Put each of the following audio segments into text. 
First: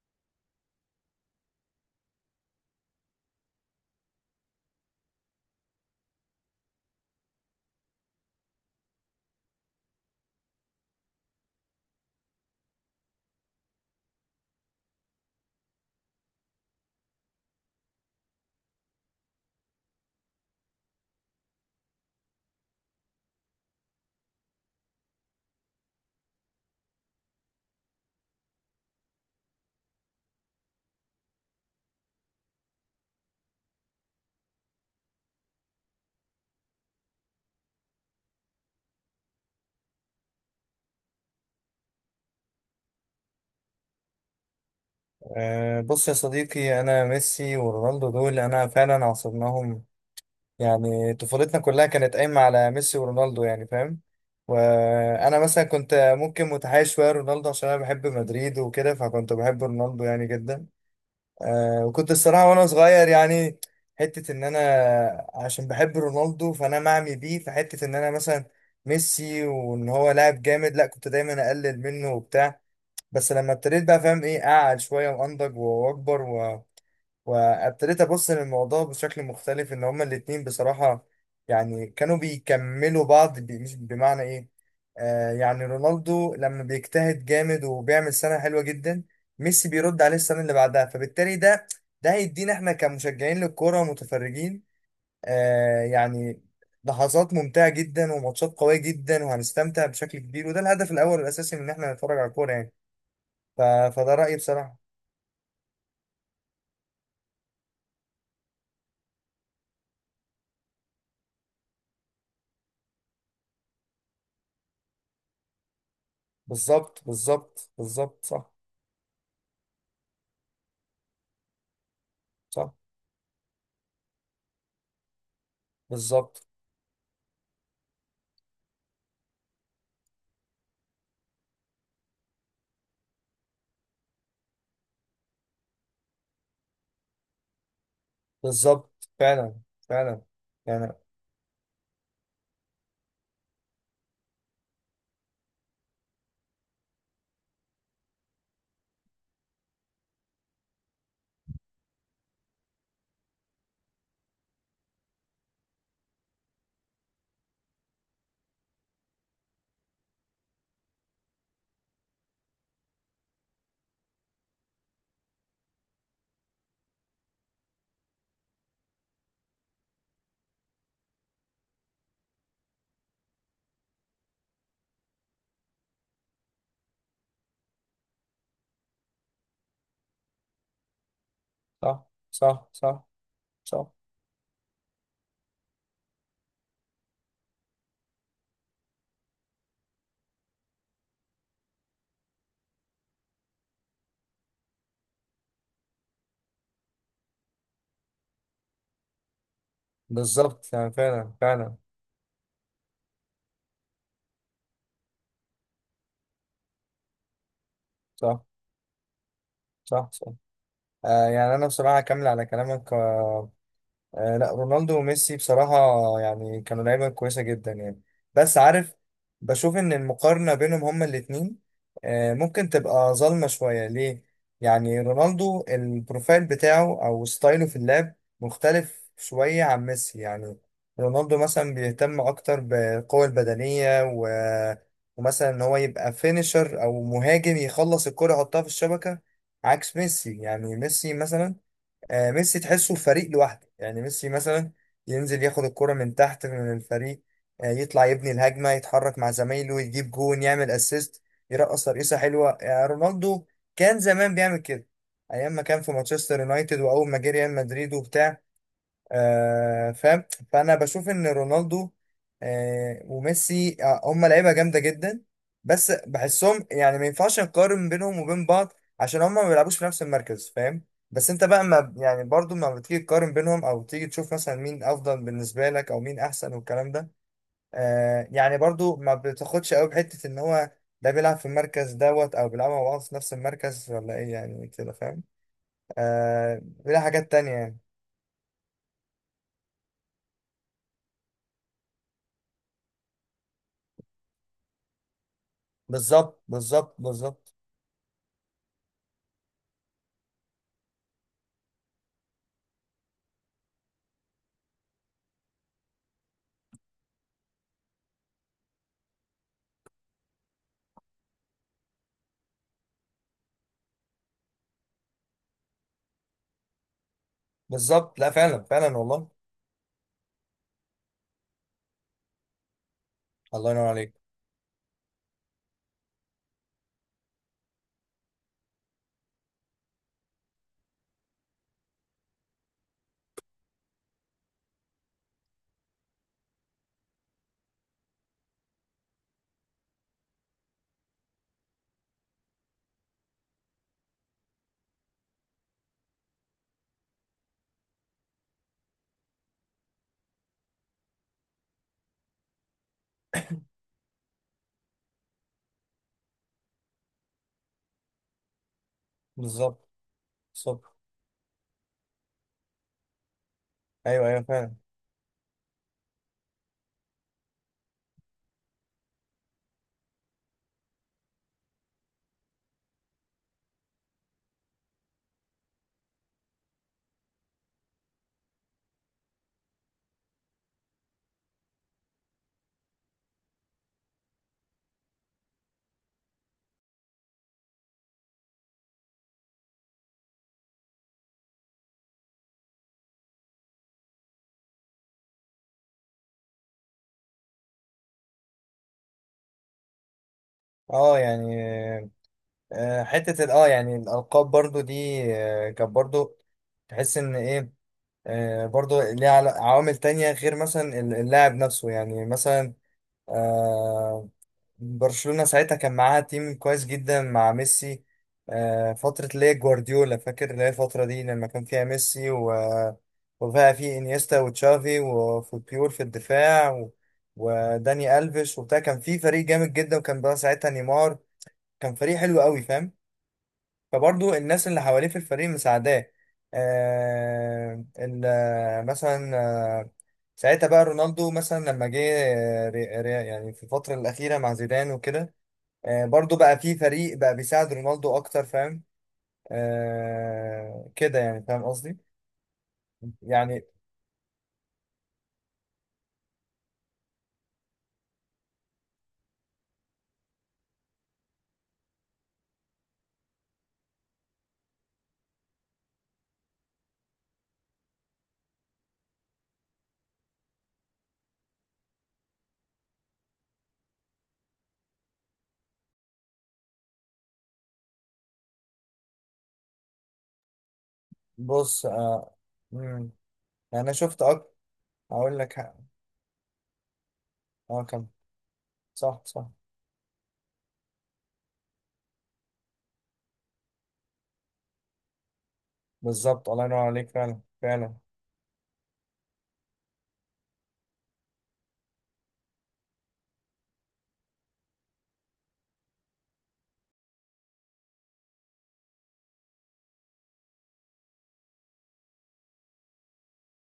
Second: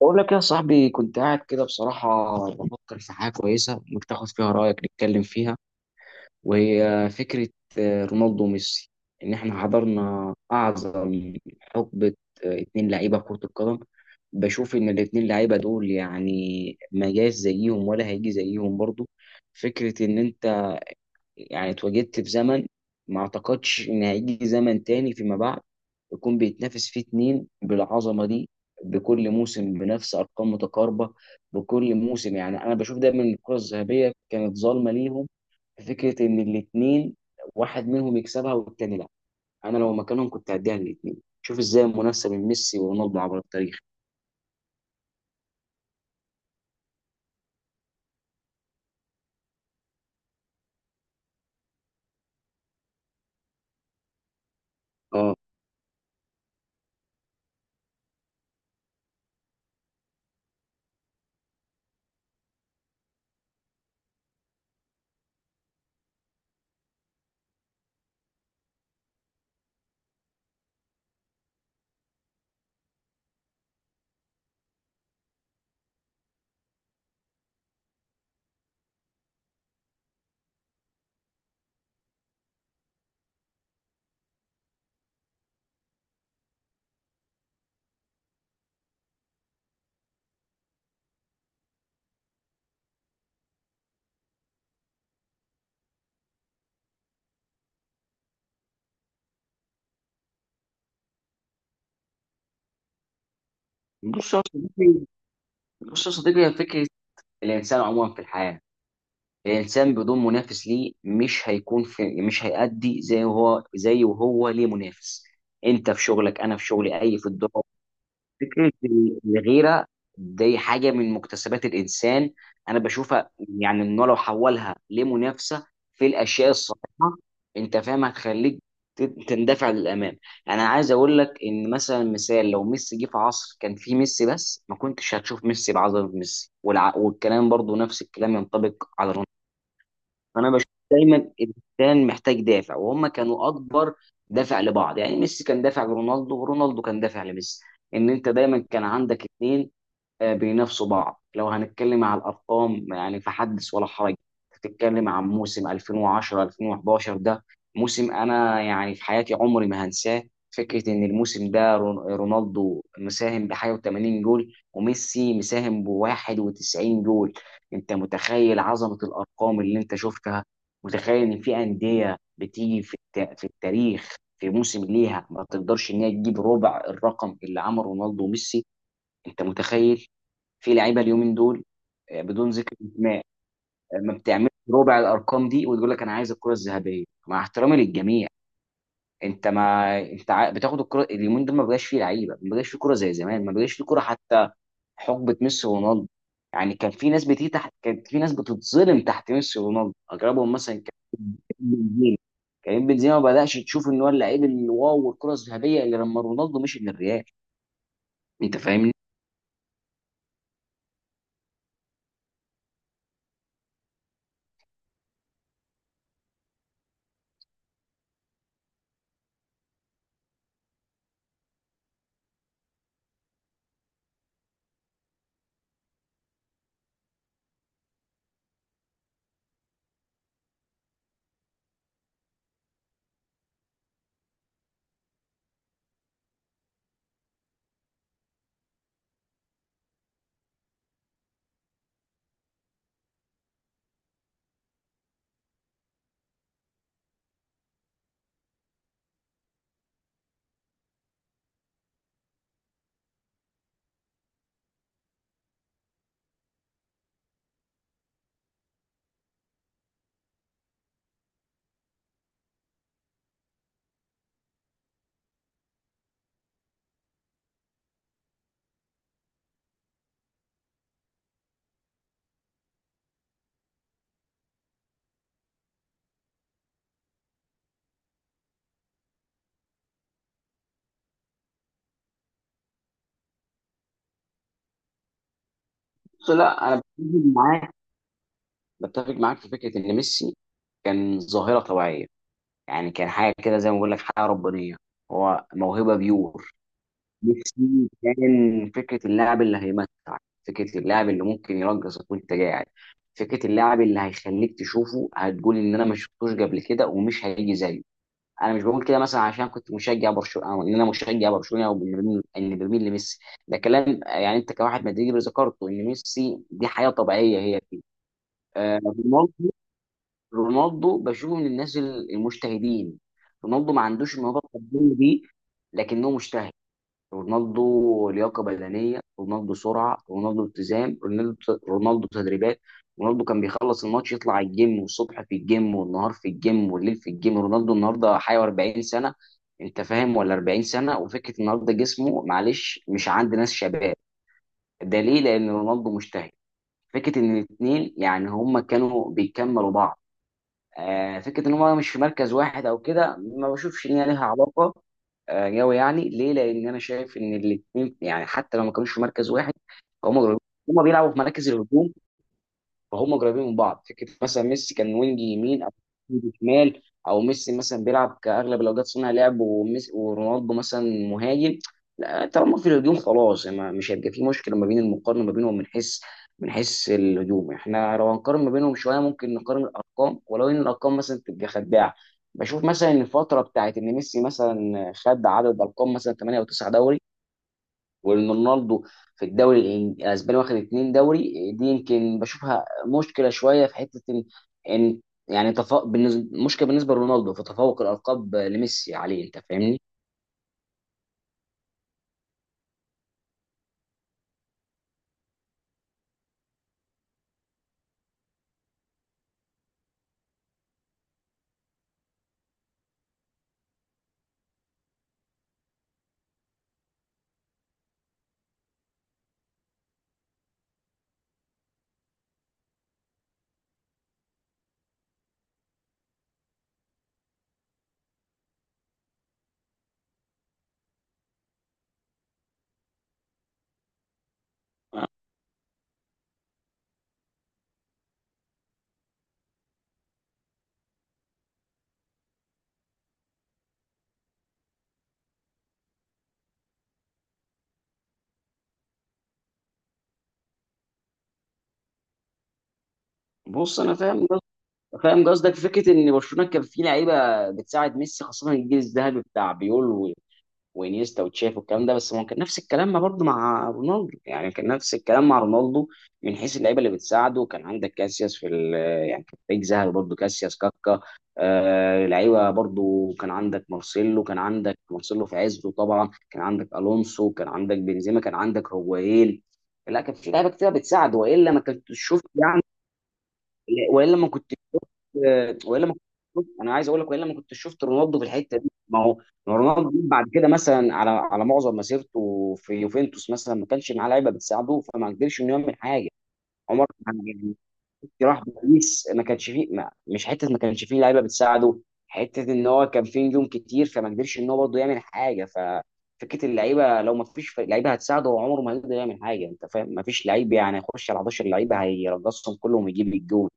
بقول لك يا صاحبي، كنت قاعد كده بصراحة بفكر في حاجة كويسة ممكن تاخد فيها رأيك نتكلم فيها. وهي فكرة رونالدو وميسي. إن إحنا حضرنا أعظم حقبة اتنين لعيبة كرة القدم. بشوف إن الاتنين لعيبة دول يعني ما جاش زيهم ولا هيجي زيهم برضه. فكرة إن أنت يعني اتواجدت في زمن ما اعتقدش ان هيجي زمن تاني فيما بعد يكون بيتنافس فيه اتنين بالعظمه دي بكل موسم بنفس ارقام متقاربه. بكل موسم يعني انا بشوف دايما إن الكره الذهبيه كانت ظالمه ليهم. في فكره ان الاتنين واحد منهم يكسبها والتاني لا. انا لو مكانهم كنت هديها للاتنين. شوف ازاي المنافسه بين ميسي ورونالدو عبر التاريخ. بص يا صديقي، انا ميسي ورونالدو دول انا فعلا عاصرناهم. يعني طفولتنا كلها كانت قايمه على ميسي ورونالدو، يعني فاهم. اه. وانا مثلا كنت ممكن متحيز شويه رونالدو عشان انا بحب مدريد وكده، فكنت بحب رونالدو يعني جدا. أه، وكنت الصراحه وانا صغير يعني حته ان انا عشان بحب رونالدو فانا معمي بيه في حته ان انا مثلا ميسي وان هو لاعب جامد لا، كنت دايما اقلل منه وبتاع. بس لما ابتديت بقى فاهم ايه، قاعد شويه وانضج واكبر وابتديت ابص للموضوع بشكل مختلف، ان هما الاتنين بصراحه يعني كانوا بيكملوا بعض، مش بمعنى ايه. يعني رونالدو لما بيجتهد جامد وبيعمل سنه حلوه جدا، ميسي بيرد عليه السنه اللي بعدها. فبالتالي ده، ده هيدينا احنا كمشجعين للكوره ومتفرجين آه يعني لحظات ممتعه جدا وماتشات قويه جدا، وهنستمتع بشكل كبير. وده الهدف الاول والاساسي من ان احنا نتفرج على الكوره يعني. ف... فده بص رأيي يا بصراحة. صديقي بص يا صديقي، هي فكره. الانسان عموما في الحياه، الانسان بدون منافس ليه مش هيكون في مش هيأدي زي هو، زي وهو ليه منافس. انت في شغلك، انا في شغلي، بالظبط اي في الدور. بالظبط بالظبط صح. فكره الغيره دي حاجه من مكتسبات الانسان، صح. انا بشوفها، يعني انه لو حولها لمنافسه في بالظبط الاشياء الصحيحه انت فاهم هتخليك تندفع للامام. انا عايز اقول لك ان مثلا مثال لو ميسي جه في عصر كان فيه ميسي بس ما كنتش هتشوف ميسي بعظمه ميسي، والكلام برضو نفس الكلام ينطبق بالظبط، على رونالدو. فعلا فعلا انا بشوف يعني. دايما الانسان محتاج دافع، وهم كانوا اكبر دافع لبعض. يعني ميسي كان دافع لرونالدو، ورونالدو كان دافع لميسي. ان انت دايما كان عندك اتنين بينافسوا بعض. لو هنتكلم على الارقام يعني فحدث ولا حرج. تتكلم عن موسم 2010 2011، ده موسم انا يعني في حياتي عمري ما هنساه. فكره ان الموسم ده رونالدو مساهم بحاجه و80 جول، وميسي مساهم ب 91 جول. انت متخيل عظمه الارقام اللي انت شفتها؟ متخيل ان في انديه بتيجي في في التاريخ في موسم ليها ما تقدرش ان هي تجيب ربع الرقم اللي عمله رونالدو وميسي؟ انت متخيل؟ في لعيبه اليومين دول، صح. بدون صح. ذكر صح. اسماء، صح. ما بتعملش ربع الارقام دي وتقول لك انا عايز الكره الذهبيه، مع احترامي للجميع. انت ما انت بتاخد الكره اليومين دول ما بقاش فيه لعيبه، ما بقاش فيه كره زي زمان، ما بقاش فيه كره حتى. حقبه ميسي ورونالدو يعني كان في ناس بتيجي تحت، كانت في ناس بتتظلم تحت ميسي ورونالدو. اقربهم بالظبط مثلا يعني كان فعلا فعلا. بنزيما، كريم بنزيما، ما بدأش تشوف ان هو اللعيب الواو والكره الذهبيه اللي لما رونالدو مشي للريال. صح. انت فاهمني؟ صح. صح. آه يعني أنا بصراحة أكمل على كلامك. آه لا، رونالدو وميسي بصراحة يعني كانوا لعيبة كويسة جدا يعني. بس عارف، بشوف إن المقارنة بينهم هما الاتنين آه ممكن تبقى ظالمة شوية ليه؟ يعني رونالدو البروفايل بتاعه أو ستايله في اللعب مختلف شوية عن ميسي يعني. رونالدو مثلا بيهتم أكتر بالقوة البدنية ومثلا إن هو يبقى فينيشر أو مهاجم، يخلص الكرة يحطها في الشبكة. عكس ميسي يعني. ميسي مثلا، ميسي تحسه فريق لوحده. يعني ميسي مثلا ينزل ياخد الكرة من تحت من الفريق، يطلع يبني الهجمة، يتحرك مع زمايله، يجيب جون، يعمل اسيست، يرقص ترقيصة حلوة. يعني رونالدو كان زمان بيعمل كده، ايام ما كان في مانشستر يونايتد واول ما جه ريال مدريد وبتاع. آه فاهم. فانا بشوف ان رونالدو آه وميسي آه هم لعيبه جامده جدا، بس بحسهم يعني ما ينفعش نقارن بينهم وبين بعض عشان هم ما بيلعبوش في نفس المركز، فاهم. بس انت بقى ما يعني برضو ما بتيجي تقارن بينهم او تيجي تشوف مثلا مين افضل بالنسبه لك او مين احسن والكلام ده، آه يعني برضو ما بتاخدش قوي بحته ان هو ده بيلعب في المركز دوت او بيلعبوا مع بعض في نفس المركز ولا ايه يعني، كده فاهم. بص، آه لا انا بيلعب حاجات تانية يعني. بتفق معاك في فكره ان ميسي كان ظاهره طبيعيه، يعني كان حاجه كده زي ما بقول لك حاجه ربانيه. هو موهبه بالظبط بيور. بالظبط بالظبط نفسي كان فكرة اللاعب اللي هيمتعك، فكرة اللاعب اللي ممكن يرقصك وانت قاعد، فكرة اللاعب اللي هيخليك تشوفه هتقول ان انا ما شفتوش قبل كده ومش هيجي زيه. انا مش بقول كده مثلا عشان كنت مشجع برشلونة، او ان انا مشجع برشلونة، او إن برميل لميسي. ده كلام يعني انت كواحد مدريدي ذكرته ان ميسي دي حياة طبيعية هي فيه. بالظبط لا فعلا آه، فعلا والله. رونالدو رونالدو بشوفه من الناس المجتهدين. الله رونالدو ما ينور عليك. عندوش الموهبة الفردية دي، لكنه مجتهد. رونالدو لياقه بدنيه، رونالدو سرعه، رونالدو التزام، رونالدو تدريبات. رونالدو كان بيخلص الماتش يطلع على الجيم، والصبح في الجيم والنهار في الجيم والليل في الجيم. رونالدو النهارده حي 40 سنه. انت فاهم ولا 40 سنه؟ وفكره النهارده جسمه، معلش، مش عند ناس شباب. ده ليه؟ لان رونالدو مجتهد. فكره ان الاثنين يعني هما كانوا بيكملوا بعض. فكره ان هم مش في مركز واحد او كده، ما بشوفش ان هي ليها علاقه قوي. يعني ليه؟ لان انا شايف ان الاثنين يعني حتى لو ما كانوش في مركز واحد، بالظبط هم بالظبط. هم بيلعبوا في مراكز الهجوم، فهم قريبين من بعض. فكره ايوه ايوه مثلا فعلا. ميسي كان وينج يمين او وينج شمال، او ميسي مثلا بيلعب كاغلب الاوقات صانع لعب، وميسي ورونالدو مثلا مهاجم. لا، طالما في الهجوم خلاص يعني مش هيبقى في مشكله ما بين المقارنه ما بينهم من حيث من حيث الهجوم. احنا لو هنقارن ما بينهم شويه ممكن نقارن الارقام، ولو ان الارقام مثلا تبقى خداعه. بشوف مثلا ان الفتره بتاعت ان ميسي مثلا خد عدد ارقام مثلا 8 او 9 دوري، وان رونالدو في الدوري الاسباني واخد اتنين دوري، دي يمكن بشوفها مشكله شويه في حته ان يعني تفوق بالنسبه، مشكله بالنسبه لرونالدو في تفوق الالقاب لميسي عليه. انت فاهمني؟ اه يعني، آه، حته ال- اه يعني الالقاب برضو دي آه كانت برضو تحس ان ايه، آه برضو ليها عوامل تانية غير مثلا اللاعب نفسه يعني. مثلا آه، برشلونة ساعتها كان معاها تيم كويس جدا مع ميسي. آه، فترة اللي هي جوارديولا، فاكر اللي هي الفترة دي لما كان فيها ميسي وفيها في انيستا وتشافي وفوتبيول في الدفاع وداني ألفيش وبتاع، كان في فريق جامد جدا. وكان بقى ساعتها نيمار، كان فريق حلو قوي فاهم. فبرضه الناس اللي حواليه في الفريق مساعداه. آه... ال... مثلا آه، ساعتها بقى رونالدو مثلا لما جه آه، يعني في الفترة الأخيرة مع زيدان وكده، آه برضو بقى في فريق بقى بيساعد رونالدو اكتر فاهم. آه كده يعني، فاهم قصدي يعني. بص انا فاهم قصدك. فكره ان برشلونه كان في لعيبه بتساعد ميسي، خاصه الجيل الذهبي بتاع بيول وانيستا وتشافي والكلام ده. بس ما هو كان نفس الكلام ما برضه مع رونالدو، يعني كان نفس الكلام مع رونالدو من حيث اللعيبه اللي بتساعده. كان عندك كاسياس يعني كان فريق ذهبي برضه. كاسياس، كاكا، آه لعيبه برضه. كان عندك مارسيلو في عزه طبعا، كان عندك الونسو، كان عندك بنزيما، كان عندك هوايين. لا كان في لعيبه كتير بتساعد والا ما بص كنت تشوف. آه مم، يعني انا لا، شفت اكتر. هقول لك حق. والا ما كنت شفت. انا عايز اقول لك، والا ما كنت اه شفت كم، رونالدو في الحته دي. صح صح. ما هو رونالدو بعد كده مثلا، على معظم مسيرته في يوفنتوس مثلا ما كانش معاه لعيبه بتساعده، فما قدرش انه يعمل حاجه. بالظبط. الله ينور عمر عليك، فعلا يعني فعلا. راح باريس، ما كانش فيه لعيبه بتساعده. حته ان هو كان فيه نجوم كتير فما قدرش ان هو برضه يعمل حاجه. ففكره اللعيبه، لو ما فيش لعيبه هتساعده، هو عمره ما هيقدر يعمل حاجه. انت فاهم ما فيش لعيب؟ يعني هيخش على 11 لعيبه هيرقصهم كلهم ويجيب الجول؟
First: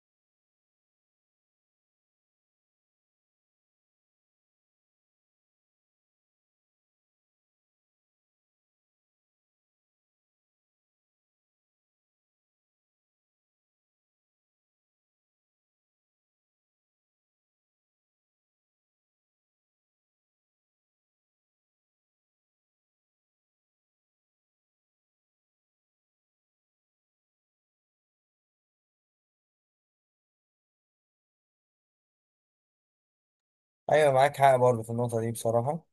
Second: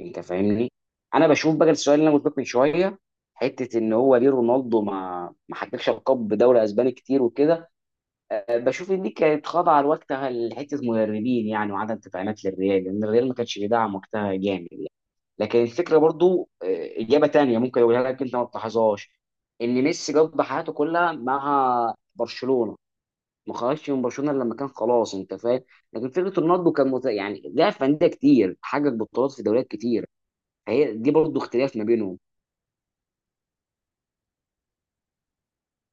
انت فاهمني. انا بشوف بقى السؤال اللي انا قلت لك من شويه حته ان هو ليه رونالدو ما حققش القاب بدوري اسباني كتير وكده. بشوف ان دي كانت خاضعه لوقتها لحته مدربين، يعني وعدم تدعيمات للريال، لان الريال ما كانش بيدعم وقتها جامد يعني. لكن الفكره برضو، اجابه تانية ممكن اقولها لك انت ما تلاحظهاش، ان ميسي قضى حياته كلها مع برشلونه، ما خرجش من برشلونه إلا لما كان خلاص، انت فاهم. لكن فكره رونالدو كان يعني لعب في انديه كتير، حقق بطولات في دوريات كتير. هي دي برضه اختلاف ما بينهم. ايوه معاك حق برضو في النقطه دي بصراحه.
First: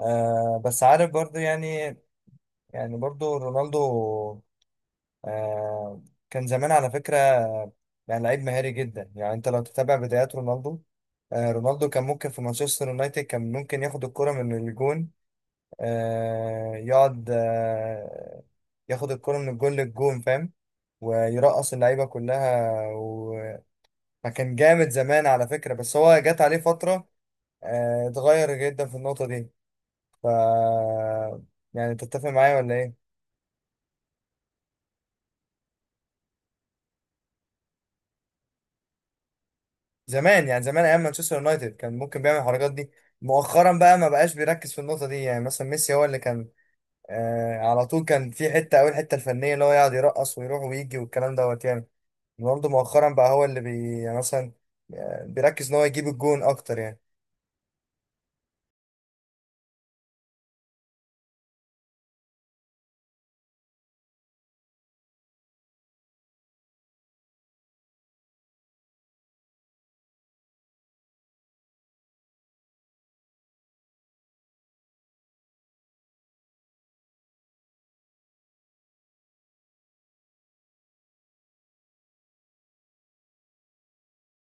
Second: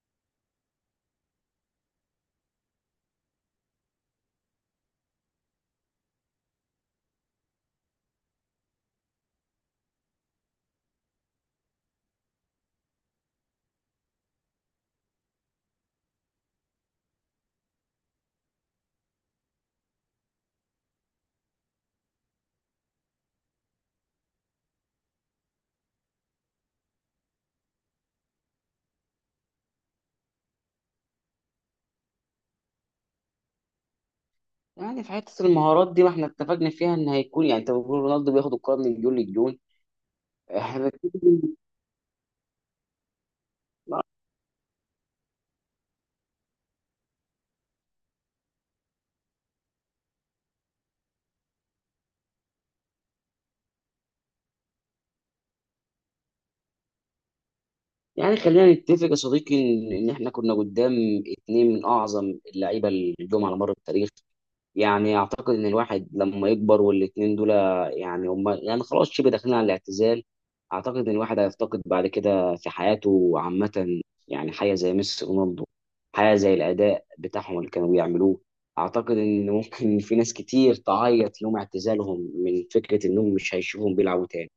آه بس عارف برضو يعني، يعني برضو رونالدو آه كان زمان على فكرة آه، يعني لعيب مهاري جدا. يعني انت لو تتابع بدايات رونالدو آه، رونالدو كان ممكن في مانشستر يونايتد كان ممكن ياخد الكرة من الجون، آه يقعد آه ياخد الكرة من الجون للجون، فاهم، ويرقص اللعيبة كلها، وكان جامد زمان على فكرة. بس هو جات عليه فترة آه اتغير جدا في النقطة دي. ف يعني تتفق معايا ولا ايه؟ يعني في حته المهارات دي ما احنا اتفقنا فيها ان هيكون، يعني انت بتقول رونالدو بياخد الكره من جون للجون. زمان يعني زمان احنا ايام مانشستر بنتكلم- يونايتد كان ممكن بيعمل الحركات دي. مؤخرا بقى ما بقاش بيركز في النقطه دي. يعني مثلا ميسي هو اللي كان آه على طول كان في حته قوي، الحته الفنيه اللي هو يقعد يرقص ويروح ويجي والكلام دوت يعني. رونالدو مؤخرا بقى هو اللي بي يعني مثلا آه بيركز ان هو يجيب الجون اكتر يعني. يعني خلينا نتفق يا صديقي ان احنا كنا قدام اتنين من اعظم اللعيبه اللي جم على مر التاريخ. يعني اعتقد ان الواحد لما يكبر، والاتنين دول يعني هم، يعني خلاص شبه داخلين على الاعتزال. اعتقد ان الواحد هيفتقد بعد كده في حياته عامة، يعني حاجة زي ميسي، رونالدو، حاجة زي الاداء بتاعهم اللي كانوا بيعملوه. اعتقد ان ممكن في ناس كتير تعيط يوم اعتزالهم من فكرة انهم مش هيشوفهم بيلعبوا تاني.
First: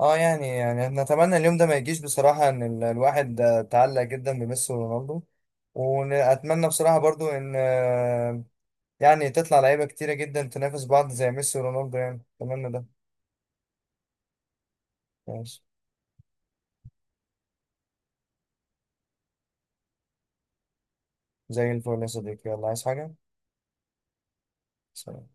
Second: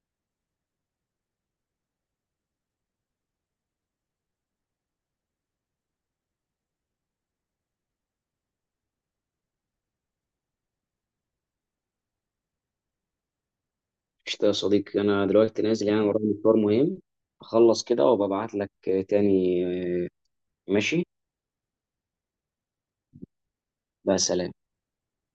اه يعني، يعني نتمنى اليوم ده ما يجيش بصراحه، ان الواحد آه تعلق جدا بميسي ورونالدو. واتمنى بصراحه برضو ان آه يعني تطلع لعيبه كتيره جدا تنافس بعض زي ميسي ورونالدو، يعني اتمنى ده. قشطة يا صديقي، انا ماشي، دلوقتي نازل يعني ورايا مشوار مهم. اخلص كده وببعت لك تاني. ماشي. زي الفل يا صديقي، يلا عايز حاجة؟ بس. سلام.